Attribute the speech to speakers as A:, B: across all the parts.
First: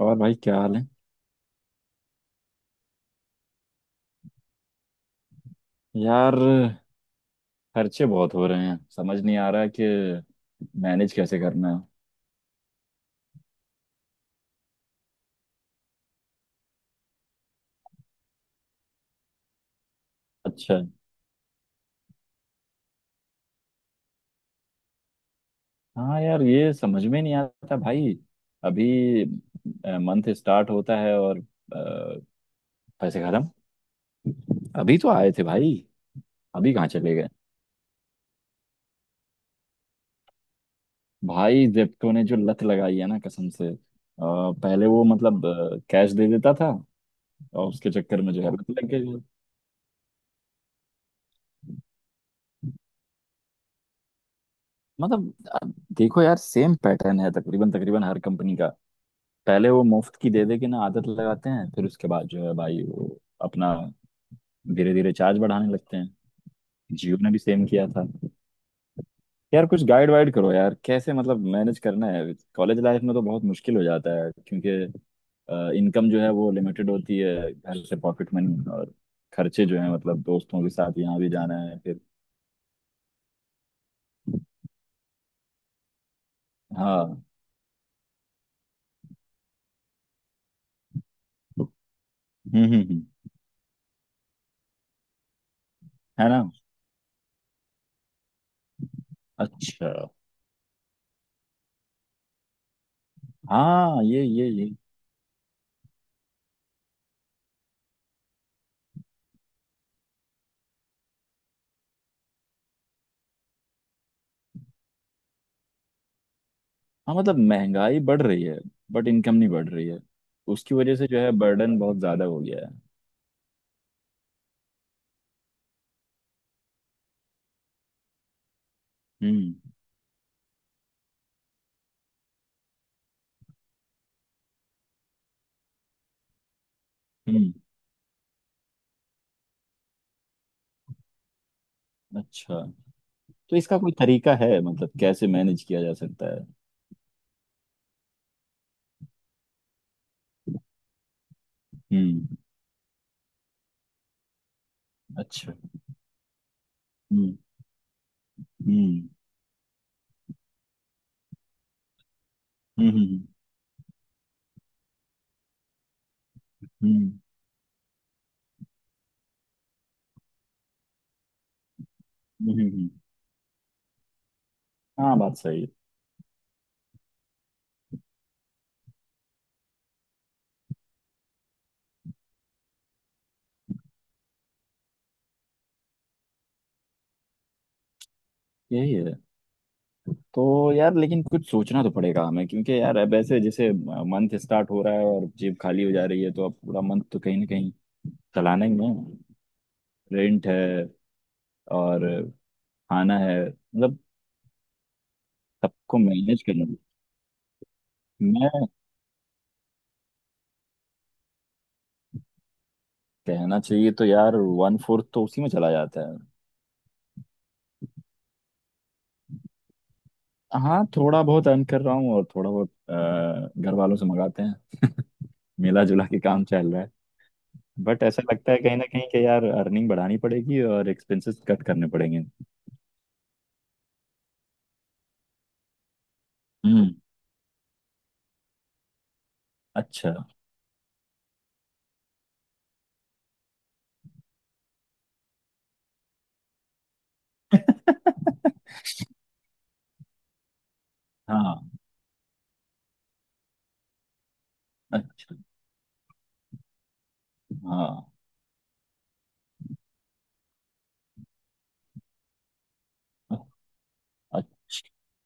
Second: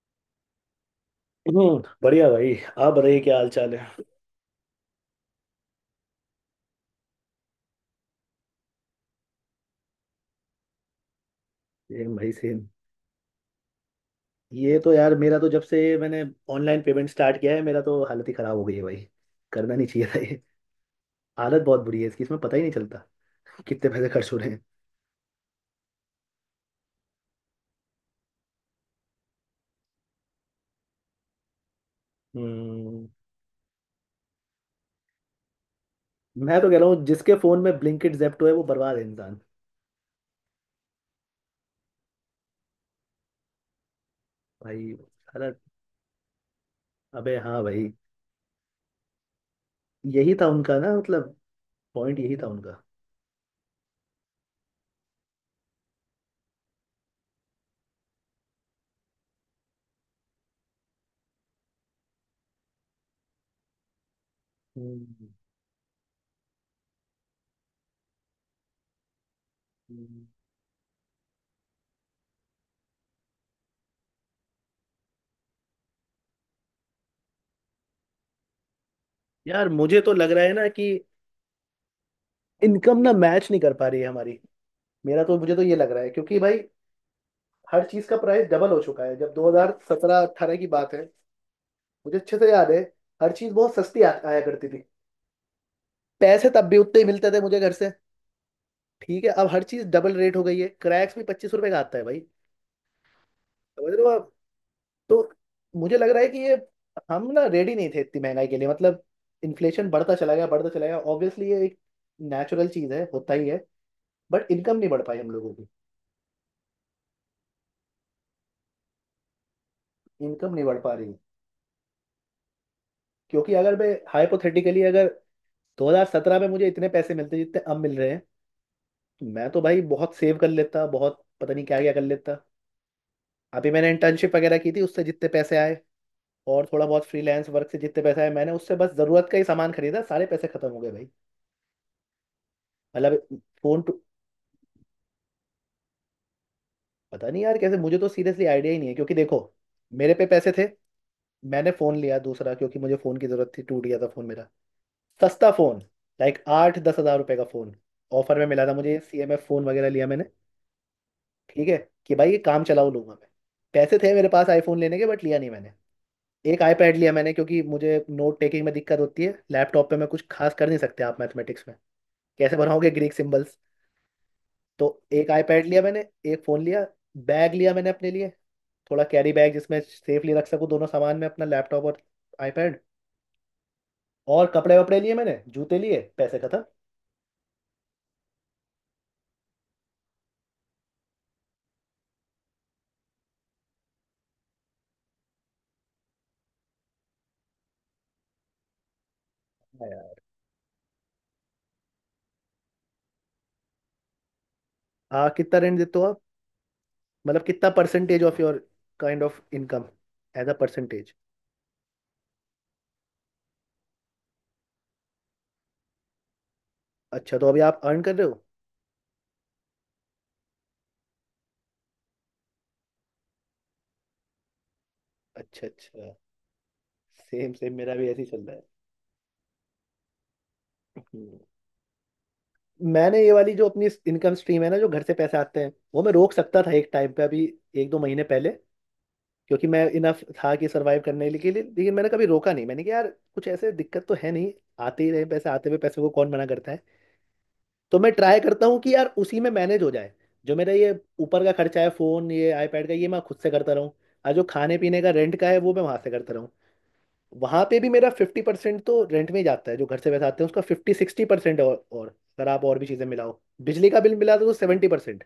A: और भाई क्या हाल है।
B: हम्म, बढ़िया भाई। आप बताइए क्या हाल चाल है?
A: यार खर्चे बहुत हो रहे हैं, समझ नहीं आ रहा कि मैनेज कैसे करना है।
B: सेम भाई, सेम। ये तो यार, मेरा तो जब से मैंने ऑनलाइन पेमेंट स्टार्ट किया है मेरा तो हालत ही खराब हो गई है भाई। करना नहीं चाहिए था ये।
A: अच्छा।
B: हालत बहुत बुरी है इसकी, इसमें पता ही नहीं चलता कितने पैसे खर्च हो रहे हैं।
A: हाँ यार, ये समझ में नहीं आता भाई। अभी मंथ स्टार्ट होता है और
B: हम्म।
A: पैसे खत्म। अभी तो आए थे भाई,
B: मैं तो
A: अभी
B: कह
A: कहाँ
B: रहा हूँ
A: चले गए।
B: जिसके फोन में ब्लिंकिट, जेप्टो है वो बर्बाद है इंसान।
A: भाई, जेप्टो ने जो लत लगाई है ना, कसम से। पहले
B: भाई।
A: वो
B: अरे।
A: कैश दे देता था
B: अबे हाँ
A: और उसके
B: भाई।
A: चक्कर में जो है लत लग गई।
B: यही था उनका ना, मतलब पॉइंट यही था उनका।
A: मतलब अ, देखो यार, सेम पैटर्न है तकरीबन तकरीबन हर कंपनी का। पहले वो मुफ्त की दे दे के ना आदत लगाते हैं, फिर उसके बाद जो है भाई वो अपना धीरे धीरे
B: हम्म,
A: चार्ज बढ़ाने लगते हैं। जियो ने भी सेम किया था। यार कुछ गाइड
B: हम्म।
A: वाइड करो यार, कैसे मतलब मैनेज करना है। कॉलेज लाइफ में तो बहुत मुश्किल हो जाता है क्योंकि इनकम जो है वो लिमिटेड होती है, घर से पॉकेट मनी, और खर्चे
B: यार
A: जो है
B: मुझे तो
A: मतलब
B: लग रहा है
A: दोस्तों
B: ना
A: के
B: कि
A: साथ यहाँ भी जाना है फिर।
B: इनकम ना मैच नहीं कर पा रही है हमारी। मेरा तो, मुझे तो ये लग रहा है क्योंकि भाई
A: हाँ।
B: हर चीज का प्राइस डबल हो चुका है। जब 2017 18 की बात है, मुझे अच्छे से
A: हम्म
B: याद है,
A: हम्म हम्म,
B: हर चीज बहुत सस्ती आया करती थी।
A: है ना।
B: पैसे तब भी उतने ही मिलते थे मुझे घर से। ठीक है, अब हर चीज
A: अच्छा।
B: डबल रेट हो गई है। क्रैक्स भी 25 रुपए का आता है भाई। समझ रहे
A: हाँ
B: हो आप?
A: ये ये।
B: तो मुझे लग रहा है कि ये हम ना रेडी नहीं थे इतनी महंगाई के लिए। मतलब इन्फ्लेशन बढ़ता चला गया, बढ़ता चला गया। ऑब्वियसली ये एक नेचुरल चीज है, होता ही है। बट इनकम नहीं बढ़ पाई हम लोगों की।
A: हाँ मतलब महंगाई बढ़ रही है बट इनकम नहीं बढ़ रही है।
B: इनकम नहीं
A: उसकी
B: बढ़ पा
A: वजह से
B: रही।
A: जो है बर्डन बहुत ज्यादा हो गया है।
B: क्योंकि अगर मैं हाइपोथेटिकली, अगर 2017 में मुझे इतने पैसे मिलते जितने अब मिल रहे हैं, तो मैं
A: हम्म
B: तो भाई बहुत सेव कर लेता, बहुत पता नहीं क्या क्या कर लेता। अभी मैंने इंटर्नशिप वगैरह की थी, उससे जितने पैसे आए और थोड़ा बहुत फ्रीलांस
A: हम्म
B: वर्क से जितने पैसे आए, मैंने उससे बस जरूरत का ही सामान खरीदा, सारे पैसे खत्म हो गए भाई।
A: अच्छा।
B: मतलब
A: तो इसका
B: फोन
A: कोई
B: तो,
A: तरीका है, मतलब कैसे मैनेज किया जा सकता है।
B: पता नहीं यार कैसे। मुझे तो सीरियसली आइडिया ही नहीं है। क्योंकि देखो, मेरे पे पैसे थे, मैंने फोन लिया
A: हम्म।
B: दूसरा क्योंकि मुझे फोन की जरूरत थी, टूट गया था फोन मेरा। सस्ता
A: अच्छा।
B: फोन, लाइक 8-10 हज़ार रुपए
A: हम्म
B: का फोन ऑफर में मिला था मुझे।
A: हम्म
B: CMF फोन वगैरह लिया मैंने। ठीक है कि भाई ये काम
A: हम्म
B: चलाऊ लूंगा
A: हम्म
B: मैं। पैसे थे मेरे पास आईफोन लेने के, बट लिया नहीं मैंने। एक आईपैड लिया
A: हम्म
B: मैंने, क्योंकि मुझे नोट टेकिंग में दिक्कत होती है लैपटॉप पे। मैं कुछ खास कर नहीं सकते आप मैथमेटिक्स में,
A: हम्म,
B: कैसे
A: हम्म,
B: बनाओगे ग्रीक सिंबल्स? तो
A: हाँ
B: एक
A: बात सही
B: आईपैड
A: है।
B: लिया मैंने, एक फ़ोन लिया, बैग लिया मैंने अपने लिए, थोड़ा कैरी बैग जिसमें सेफली रख सकूँ दोनों सामान में अपना लैपटॉप और आईपैड। और कपड़े वपड़े लिए मैंने, जूते लिए, पैसे खत्म।
A: यही है। तो यार लेकिन कुछ सोचना तो पड़ेगा हमें, क्योंकि यार अब ऐसे जैसे मंथ स्टार्ट हो रहा है और जेब खाली हो जा रही है, तो अब पूरा मंथ तो कहीं ना कहीं चलाना ही है।
B: हाँ यार।
A: रेंट है और खाना है, मतलब
B: आ कितना रेंट देते
A: सबको
B: हो आप?
A: मैनेज करना भी।
B: मतलब कितना परसेंटेज ऑफ योर
A: मैं
B: kind of income, as a percentage?
A: कहना चाहिए तो यार, वन फोर्थ तो उसी में चला जाता है।
B: अच्छा तो अभी आप अर्न कर रहे हो।
A: हाँ थोड़ा बहुत अर्न कर रहा हूँ और थोड़ा बहुत घर वालों से मंगाते हैं।
B: अच्छा
A: मिला जुला
B: अच्छा।
A: के काम चल रहा है।
B: सेम सेम, मेरा
A: बट
B: भी
A: ऐसा
B: ऐसे ही चल
A: लगता
B: रहा
A: है
B: है।
A: कहीं ना कहीं कि यार अर्निंग बढ़ानी पड़ेगी और
B: हम्म।
A: एक्सपेंसेस कट करने पड़ेंगे।
B: मैंने ये वाली जो अपनी इनकम स्ट्रीम है ना, जो घर से पैसे आते हैं, वो मैं रोक सकता था एक
A: हम्म।
B: टाइम पे, अभी 1-2 महीने पहले। क्योंकि मैं
A: अच्छा।
B: इनफ था कि सरवाइव करने के लिए, लेकिन मैंने कभी रोका नहीं। मैंने कहा यार कुछ ऐसे दिक्कत तो है नहीं, आते ही रहे पैसे, आते हुए पैसे को कौन मना करता है। तो मैं ट्राई करता हूँ कि यार उसी में मैनेज हो जाए। जो मेरा ये ऊपर का
A: हाँ।
B: खर्चा है, फोन, ये आईपैड का, ये मैं खुद से करता रहूँ, और जो खाने पीने का,
A: अच्छा।
B: रेंट का है, वो मैं वहां से करता रहूँ। वहां पे भी
A: हाँ।
B: मेरा 50% तो रेंट में ही जाता है। जो घर से पैसा आते हैं उसका 50-60%, और अगर आप और भी चीजें मिलाओ बिजली का बिल मिला तो सेवेंटी
A: अच्छा।
B: परसेंट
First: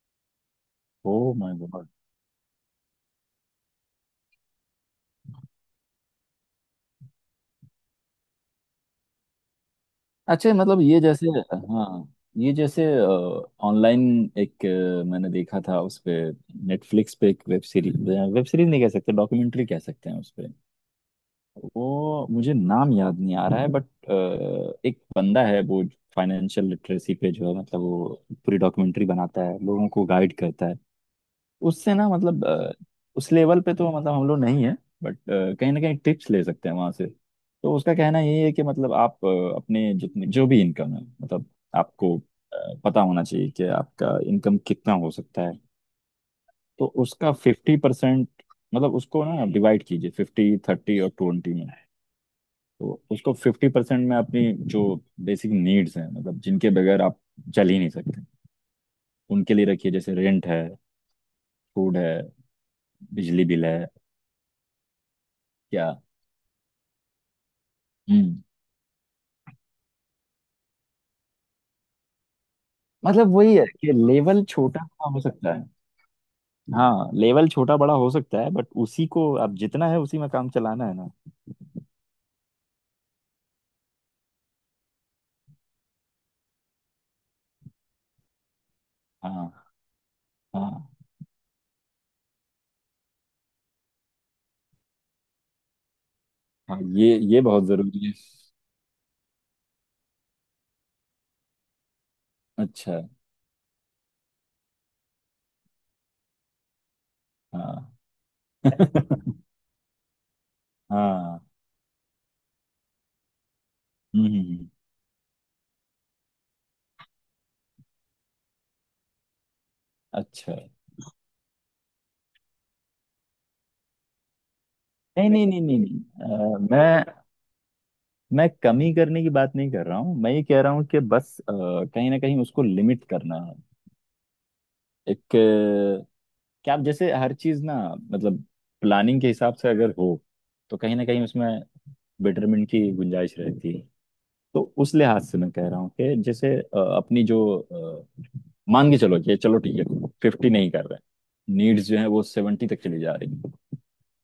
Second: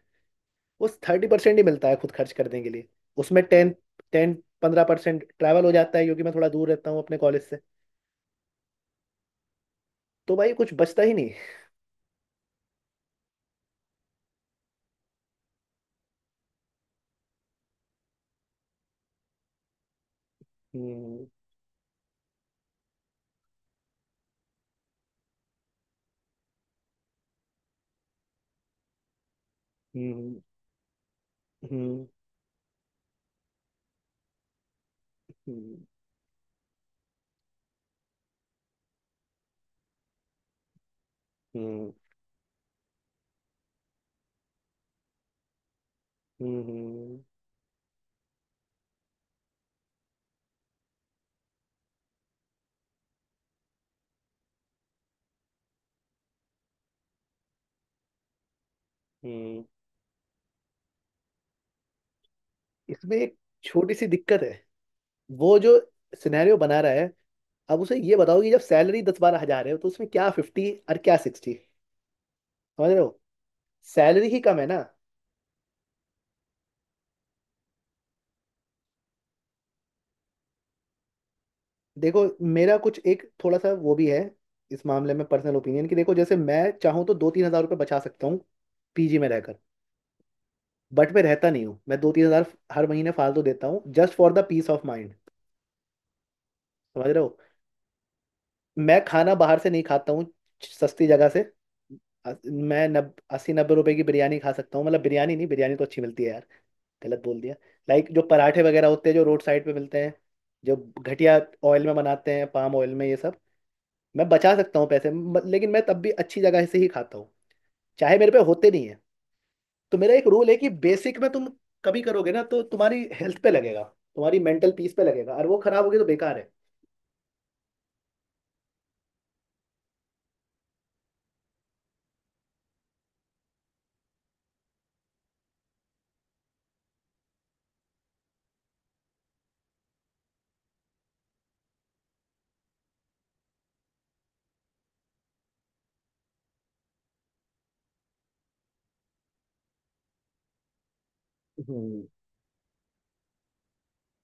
B: उस
A: ओ
B: थर्टी
A: माय
B: परसेंट ही मिलता
A: गॉड।
B: है खुद खर्च करने के लिए। उसमें 10-15% ट्रैवल हो जाता है क्योंकि मैं थोड़ा दूर रहता हूँ अपने कॉलेज से। तो भाई
A: अच्छा
B: कुछ
A: मतलब ये
B: बचता ही
A: जैसे,
B: नहीं।
A: हाँ, ये जैसे ऑनलाइन एक मैंने देखा था उस पे, नेटफ्लिक्स पे एक वेब सीरीज, वेब सीरीज नहीं कह सकते, डॉक्यूमेंट्री कह सकते हैं उस पे।
B: हम्म
A: वो, मुझे नाम याद नहीं आ रहा है बट एक बंदा है वो फाइनेंशियल लिटरेसी पे जो है मतलब वो पूरी डॉक्यूमेंट्री बनाता है, लोगों को गाइड
B: हम्म
A: करता है। उससे
B: हम्म
A: ना उस लेवल पे तो मतलब हम लोग नहीं है, बट कहीं ना
B: हम्म
A: कहीं टिप्स ले सकते हैं वहां से। तो उसका कहना यही है कि मतलब आप अपने जितने जो भी इनकम है, मतलब
B: हम्म
A: आपको पता होना चाहिए कि आपका इनकम कितना हो सकता है।
B: हम्म
A: तो
B: हम्म,
A: उसका फिफ्टी परसेंट, मतलब उसको ना डिवाइड कीजिए, फिफ्टी थर्टी और ट्वेंटी में। तो उसको फिफ्टी परसेंट में अपनी जो बेसिक नीड्स हैं, मतलब जिनके बगैर आप चल ही नहीं सकते, उनके
B: हम्म।
A: लिए रखिए। जैसे रेंट है, फूड है,
B: इसमें एक
A: बिजली बिल है।
B: छोटी सी दिक्कत है। वो जो
A: क्या?
B: सिनेरियो बना रहा है, अब उसे ये बताओ कि जब सैलरी 10-12 हज़ार है, तो उसमें क्या फिफ्टी और क्या सिक्सटी? समझ रहे हो?
A: मतलब वही है कि
B: सैलरी ही
A: लेवल
B: कम है ना।
A: छोटा बड़ा हो सकता है। हाँ लेवल छोटा बड़ा हो सकता है, बट उसी को अब जितना है उसी में काम चलाना है ना।
B: देखो, मेरा कुछ एक थोड़ा सा वो भी है इस मामले में पर्सनल ओपिनियन, कि देखो जैसे मैं चाहूँ तो 2-3 हज़ार रुपये बचा सकता हूँ पीजी में रहकर।
A: हाँ। हाँ
B: बट मैं रहता नहीं हूँ। मैं 2-3 हज़ार हर महीने फालतू देता हूँ just for the peace of mind.
A: हाँ,
B: समझ रहे हो?
A: ये बहुत जरूरी है।
B: मैं खाना बाहर से नहीं खाता हूँ सस्ती जगह से। अ- मैं
A: अच्छा।
B: नब 80-90 रुपए की बिरयानी खा सकता हूँ, मतलब बिरयानी नहीं, बिरयानी तो अच्छी मिलती है यार, गलत बोल दिया।
A: हाँ।
B: लाइक जो पराठे वगैरह होते हैं जो रोड साइड पे मिलते हैं, जो घटिया
A: हाँ।
B: ऑयल में बनाते हैं, पाम ऑयल में ये सब।
A: हम्म
B: मैं
A: हम्म,
B: बचा
A: हम्म,
B: सकता हूँ पैसे, लेकिन मैं तब भी अच्छी जगह से ही खाता हूँ, चाहे मेरे पे होते नहीं है। तो मेरा एक रूल है
A: अच्छा।
B: कि बेसिक में तुम कभी करोगे ना, तो तुम्हारी हेल्थ पे लगेगा, तुम्हारी मेंटल पीस पे
A: नहीं
B: लगेगा,
A: नहीं
B: और वो
A: नहीं नहीं
B: खराब होगी तो बेकार है।
A: नहीं अ, मैं कमी करने की बात नहीं कर रहा हूँ। मैं ये कह रहा हूँ कि बस कहीं ना कहीं उसको लिमिट करना है। एक क्या आप जैसे हर चीज ना, मतलब प्लानिंग के हिसाब से अगर हो तो कहीं ना कहीं उसमें बेटरमेंट की गुंजाइश रहती है। तो उस लिहाज से मैं कह रहा हूँ कि जैसे अपनी जो अ, मान के चलो कि चलो ठीक है फिफ्टी नहीं कर रहे, नीड्स जो
B: हम्म
A: है वो सेवेंटी तक चली जा रही हैं।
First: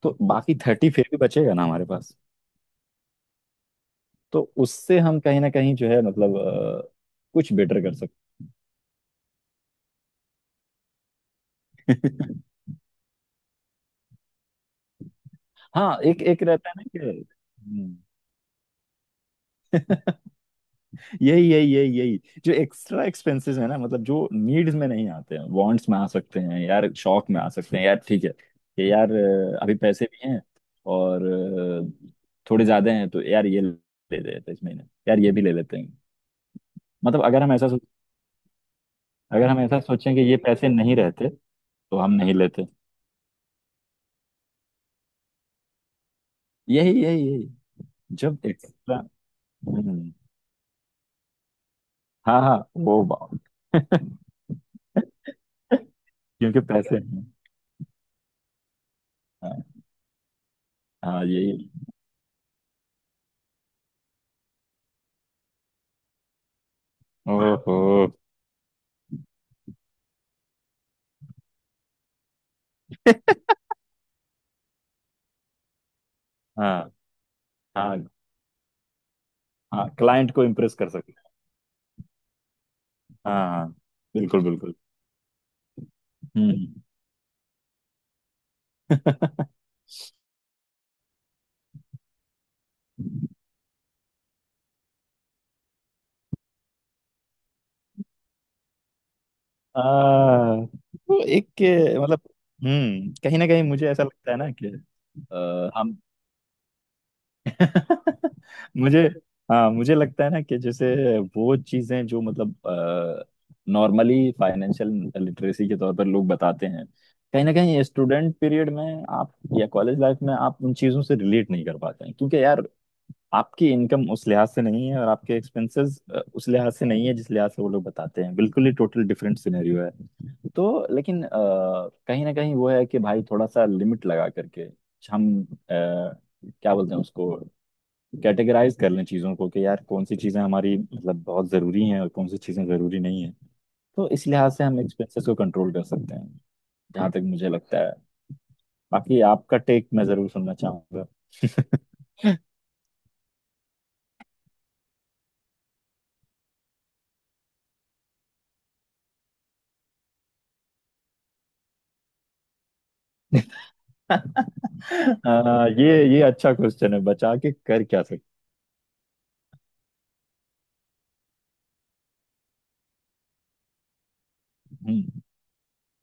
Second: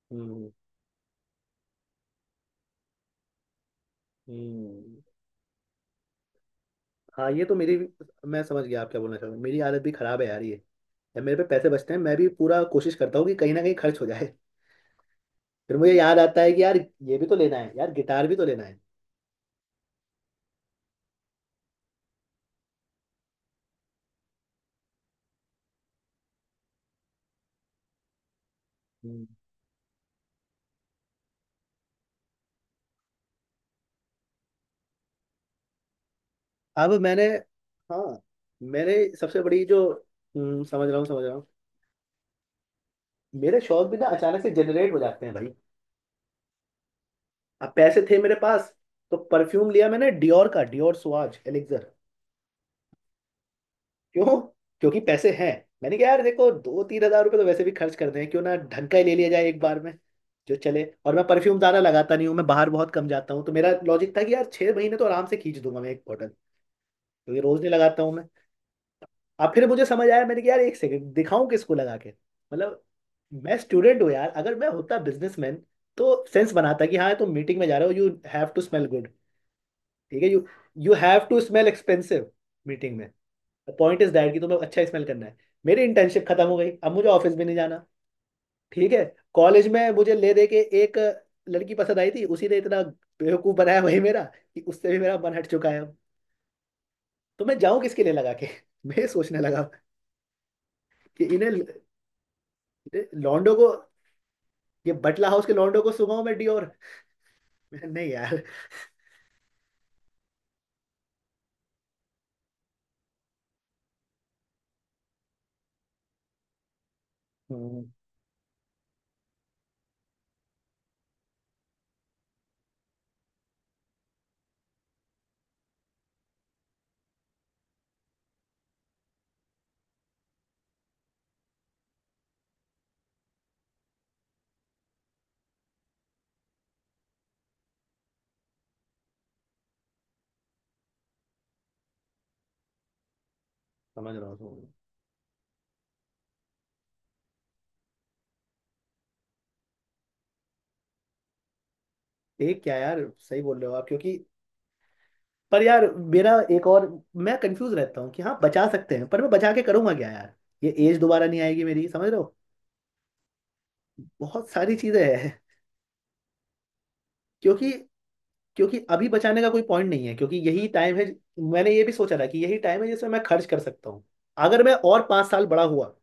A: तो
B: हम्म
A: बाकी थर्टी फिर भी बचेगा ना हमारे पास। तो उससे
B: हम्म।
A: हम कहीं ना कहीं जो है
B: हाँ ये
A: कुछ
B: तो मेरी,
A: बेटर कर सकते
B: मैं समझ गया आप क्या बोलना चाह रहे हो। मेरी आदत भी खराब है यार ये। यार मेरे पे पैसे बचते हैं, मैं भी
A: हैं।
B: पूरा कोशिश करता हूँ कि कहीं ना कहीं खर्च हो जाए। फिर मुझे
A: हाँ,
B: याद
A: एक
B: आता
A: एक
B: है कि
A: रहता है
B: यार
A: ना कि,
B: ये भी तो लेना है, यार
A: हम्म।
B: गिटार भी तो लेना है।
A: यही यही यही यही, जो एक्स्ट्रा एक्सपेंसेस है ना मतलब जो नीड्स में नहीं आते हैं, वांट्स में आ सकते हैं यार, शौक में आ सकते हैं यार। ठीक है कि यार
B: हम्म,
A: अभी पैसे भी हैं और थोड़े ज्यादा हैं तो यार ये ले लेते हैं इस महीने, यार ये भी ले लेते हैं।
B: अब
A: मतलब
B: मैंने,
A: अगर हम ऐसा सोच
B: हाँ, मेरे सबसे
A: अगर हम
B: बड़ी
A: ऐसा
B: जो,
A: सोचें कि ये पैसे
B: समझ
A: नहीं
B: रहा हूँ समझ
A: रहते
B: रहा हूँ।
A: तो हम नहीं लेते।
B: मेरे शौक भी ना अचानक से जनरेट हो जाते हैं भाई।
A: यही यही यही।
B: अब पैसे थे मेरे
A: जब
B: पास
A: एक्स्ट्रा।
B: तो परफ्यूम लिया मैंने
A: हम्म।
B: डियोर का, डियोर सुआज एलिक्सर।
A: हाँ हाँ, वो बात।
B: क्यों? क्योंकि पैसे हैं। मैंने कहा यार देखो
A: क्योंकि
B: दो
A: पैसे
B: तीन हजार
A: हैं।
B: रुपये तो वैसे भी खर्च करते हैं, क्यों ना ढंग का ही ले लिया जाए एक
A: हाँ।
B: बार में, जो चले। और
A: हाँ
B: मैं परफ्यूम
A: यही।
B: ज्यादा लगाता नहीं हूँ, मैं बाहर बहुत कम जाता हूँ, तो मेरा लॉजिक था कि यार 6 महीने तो आराम से खींच दूंगा मैं एक बॉटल, क्योंकि रोज नहीं
A: ओहो।
B: लगाता हूँ मैं। अब फिर मुझे समझ आया, मैंने कहा यार एक सेकंड, दिखाऊं किसको लगा के? मतलब मैं स्टूडेंट हूँ यार। अगर मैं होता बिजनेसमैन तो सेंस बनाता
A: हाँ
B: कि हाँ तुम मीटिंग में जा रहे हो,
A: हाँ
B: you have to smell good.
A: हाँ,
B: ठीक है,
A: क्लाइंट को
B: यू,
A: इम्प्रेस कर
B: यू
A: सके।
B: Have to smell expensive meeting में।
A: हाँ, हाँ,
B: पॉइंट इज दैट कि
A: बिल्कुल
B: तुम्हें
A: बिल्कुल।
B: अच्छा स्मेल करना है। मेरी इंटर्नशिप खत्म हो गई,
A: हम्म।
B: अब मुझे ऑफिस भी नहीं जाना। ठीक है। कॉलेज में मुझे ले दे के एक लड़की पसंद आई थी, उसी ने इतना बेवकूफ बनाया, वही मेरा, कि उससे भी मेरा मन हट चुका है अब। तो मैं जाऊं किसके लिए लगा के? मैं ये सोचने लगा
A: आ, तो
B: कि
A: एक
B: इन्हें,
A: के- मतलब। हम्म, कहीं ना
B: लॉन्डो
A: कहीं
B: को,
A: मुझे ऐसा लगता है ना कि,
B: ये बटला हाउस के
A: आ,
B: लौंडों को
A: हम
B: सुनाओ मैं डियोर? नहीं यार।
A: मुझे, हाँ मुझे लगता है ना कि जैसे वो चीजें जो मतलब नॉर्मली फाइनेंशियल लिटरेसी के तौर पर लोग बताते हैं, कहीं ना कहीं
B: हम्म,
A: स्टूडेंट पीरियड में आप, या कॉलेज लाइफ में आप उन चीजों से रिलेट नहीं कर पाते हैं, क्योंकि यार आपकी इनकम उस लिहाज से नहीं है और आपके एक्सपेंसेस उस लिहाज से नहीं है जिस लिहाज से वो लोग बताते हैं। बिल्कुल ही टोटल डिफरेंट सिनेरियो है। तो लेकिन कहीं ना कहीं वो है कि भाई थोड़ा सा लिमिट लगा करके हम क्या बोलते हैं उसको, कैटेगराइज कर लें चीज़ों को कि यार कौन सी चीज़ें हमारी मतलब बहुत ज़रूरी हैं और कौन सी चीज़ें ज़रूरी नहीं हैं। तो
B: समझ
A: इस
B: रहा हूँ समझ रहा
A: लिहाज से
B: हूँ।
A: हम एक्सपेंसेस को कंट्रोल कर सकते हैं, जहाँ तक मुझे लगता है। बाकी आपका टेक मैं ज़रूर सुनना चाहूंगा।
B: एक क्या यार, सही बोल रहे हो आप क्योंकि, पर यार मेरा एक और, मैं कंफ्यूज रहता हूँ कि हाँ बचा सकते हैं, पर मैं बचा के करूंगा क्या यार? ये एज दोबारा नहीं आएगी मेरी, समझ रहे हो? बहुत सारी चीजें हैं।
A: ये अच्छा क्वेश्चन है, बचा के
B: क्योंकि,
A: कर क्या सकते।
B: क्योंकि अभी बचाने का कोई पॉइंट नहीं है क्योंकि यही टाइम है। मैंने ये भी सोचा था कि यही टाइम है जिसमें मैं खर्च कर सकता हूँ। अगर मैं और
A: हम्म
B: 5 साल बड़ा हुआ,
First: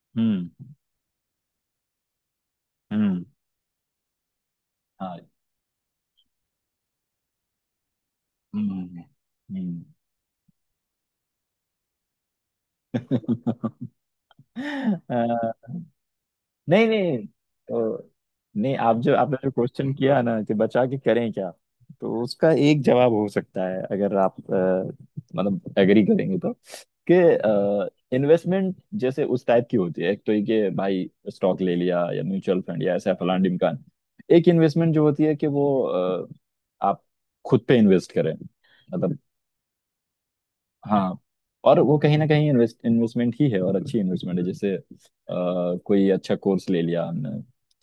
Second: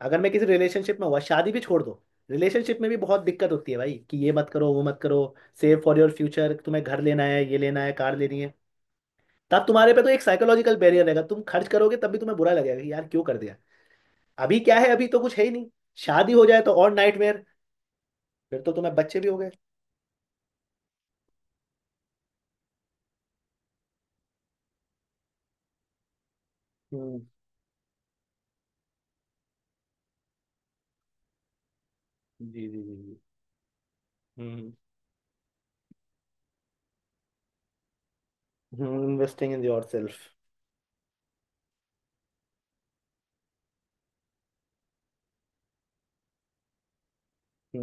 B: अगर मैं किसी
A: हम्म
B: रिलेशनशिप में हुआ, शादी भी छोड़ दो, रिलेशनशिप में भी बहुत
A: हम्म
B: दिक्कत होती है भाई, कि ये मत करो, वो मत
A: हाँ,
B: करो, सेव फॉर योर फ्यूचर, तुम्हें घर लेना है, ये लेना है, कार लेनी है।
A: हम्म
B: तब
A: हम्म।
B: तुम्हारे पे तो एक साइकोलॉजिकल बैरियर रहेगा, तुम खर्च करोगे तब भी तुम्हें बुरा लगेगा कि यार क्यों कर दिया। अभी क्या है, अभी
A: आ,
B: तो कुछ है ही नहीं। शादी हो जाए तो
A: नहीं
B: और
A: नहीं
B: नाइटमेयर,
A: तो।
B: फिर तो
A: नहीं,
B: तुम्हें
A: आप जो
B: बच्चे भी हो
A: आपने
B: गए।
A: जो क्वेश्चन किया ना कि बचा के करें क्या, तो उसका एक जवाब हो सकता है अगर आप मतलब एग्री करेंगे तो,
B: हम्म।
A: कि इन्वेस्टमेंट जैसे उस टाइप की होती है, एक तो ये कि भाई स्टॉक ले लिया या म्यूचुअल
B: जी जी
A: फंड या
B: जी
A: ऐसा
B: जी।
A: फलान ढिमकान। एक
B: हम्म।
A: इन्वेस्टमेंट जो होती है कि वो आप खुद पे इन्वेस्ट करें, मतलब।
B: Investing in yourself.
A: हाँ। और वो कहीं ना कहीं इन्वेस्टमेंट ही है और अच्छी इन्वेस्टमेंट है। जैसे कोई अच्छा कोर्स ले लिया हमने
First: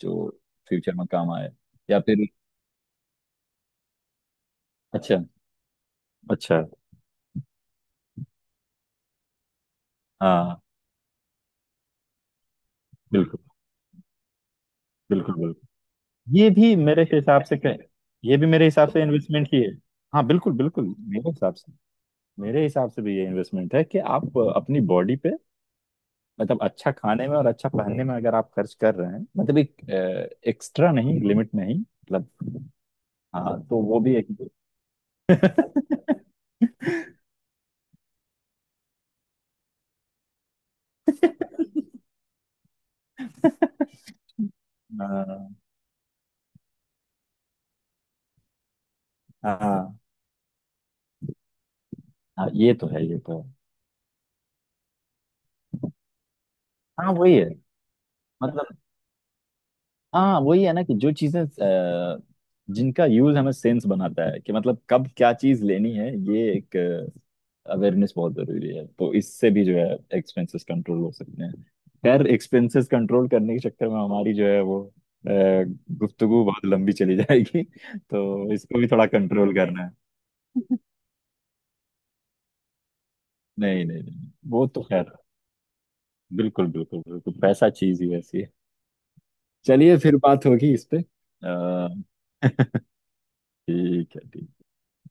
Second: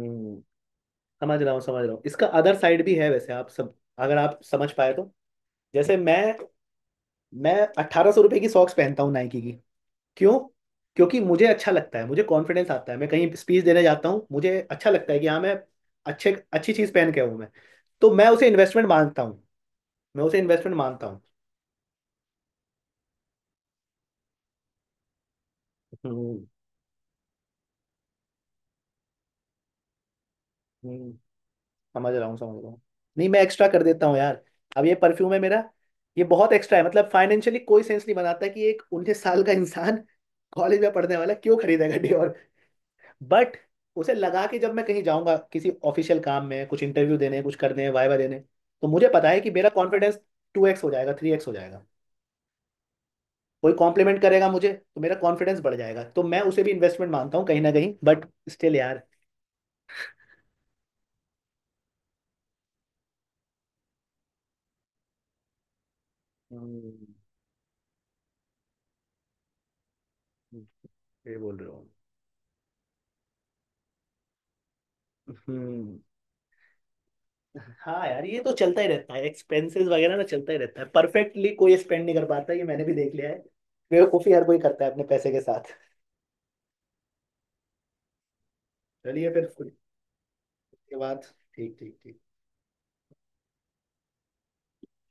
A: जो फ्यूचर में काम
B: समझ
A: आए।
B: रहा हूँ समझ रहा
A: या
B: हूँ। इसका
A: फिर,
B: अदर साइड भी है वैसे आप, सब अगर आप समझ पाए तो।
A: अच्छा।
B: जैसे मैं
A: अच्छा।
B: मैं 1,800 रुपए की सॉक्स पहनता हूँ नाइकी की। क्यों?
A: हाँ
B: क्योंकि मुझे अच्छा लगता है, मुझे कॉन्फिडेंस आता है। मैं कहीं
A: बिल्कुल
B: स्पीच देने जाता हूँ, मुझे अच्छा लगता है कि
A: बिल्कुल
B: हाँ मैं
A: बिल्कुल।
B: अच्छे,
A: ये
B: अच्छी
A: भी
B: चीज़
A: मेरे
B: पहन के आऊँ
A: हिसाब
B: मैं।
A: से कह-,
B: तो मैं
A: ये भी
B: उसे
A: मेरे
B: इन्वेस्टमेंट
A: हिसाब से
B: मानता हूँ।
A: इन्वेस्टमेंट ही है।
B: मैं
A: हाँ
B: उसे
A: बिल्कुल
B: इन्वेस्टमेंट
A: बिल्कुल,
B: मानता हूँ।
A: मेरे हिसाब से, मेरे हिसाब से भी ये इन्वेस्टमेंट है कि आप अपनी बॉडी पे
B: हम्म,
A: मतलब अच्छा खाने में और अच्छा पहनने में अगर आप खर्च कर रहे हैं, मतलब एक एक्स्ट्रा
B: हम्म,
A: नहीं, लिमिट नहीं,
B: समझ रहा हूँ समझ
A: मतलब।
B: रहा हूँ। नहीं मैं
A: हाँ
B: एक्स्ट्रा
A: तो
B: कर
A: वो
B: देता
A: भी
B: हूँ
A: एक।
B: यार। अब ये परफ्यूम है मेरा,
A: हाँ
B: ये बहुत एक्स्ट्रा है। मतलब फाइनेंशियली कोई सेंस नहीं बनाता कि एक 19 साल का इंसान कॉलेज में पढ़ने वाला क्यों खरीदेगा डियोर? बट उसे लगा कि जब मैं कहीं जाऊंगा किसी ऑफिशियल काम में, कुछ इंटरव्यू देने, कुछ करने, वाइवा देने, तो मुझे पता है कि मेरा
A: हाँ
B: कॉन्फिडेंस 2X हो जाएगा, 3X हो जाएगा।
A: हाँ, ये तो है ये तो है।
B: कोई कॉम्प्लीमेंट करेगा मुझे, तो मेरा कॉन्फिडेंस बढ़ जाएगा। तो मैं उसे भी इन्वेस्टमेंट
A: हाँ वही
B: मानता हूँ
A: है,
B: कहीं ना कहीं, बट स्टिल
A: मतलब।
B: यार।
A: हाँ वही है ना कि जो चीजें जिनका यूज हमें सेंस बनाता है कि मतलब कब क्या चीज लेनी है, ये एक
B: हम्म,
A: अवेयरनेस बहुत जरूरी है। तो इससे भी जो है एक्सपेंसेस कंट्रोल हो
B: ये
A: सकते हैं।
B: बोल रहे हो।
A: खैर, एक्सपेंसेस कंट्रोल करने के चक्कर में हमारी जो है वो
B: हम्म।
A: गुफ्तगू बहुत लंबी चली जाएगी।
B: हाँ यार ये तो
A: तो इसको
B: चलता ही
A: भी थोड़ा
B: रहता है,
A: कंट्रोल करना
B: एक्सपेंसेस
A: है।
B: वगैरह ना चलता ही रहता है। परफेक्टली कोई स्पेंड नहीं कर पाता, ये मैंने भी देख लिया है।
A: नहीं नहीं नहीं,
B: बेवकूफी हर कोई
A: वो तो
B: करता है अपने
A: खैर
B: पैसे के साथ।
A: बिल्कुल बिल्कुल बिल्कुल, पैसा चीज ही वैसी है।
B: चलिए फिर।
A: चलिए फिर बात होगी इस
B: उसके
A: पे।
B: बाद। ठीक
A: अ,
B: ठीक ठीक।
A: ठीक है, ठीक।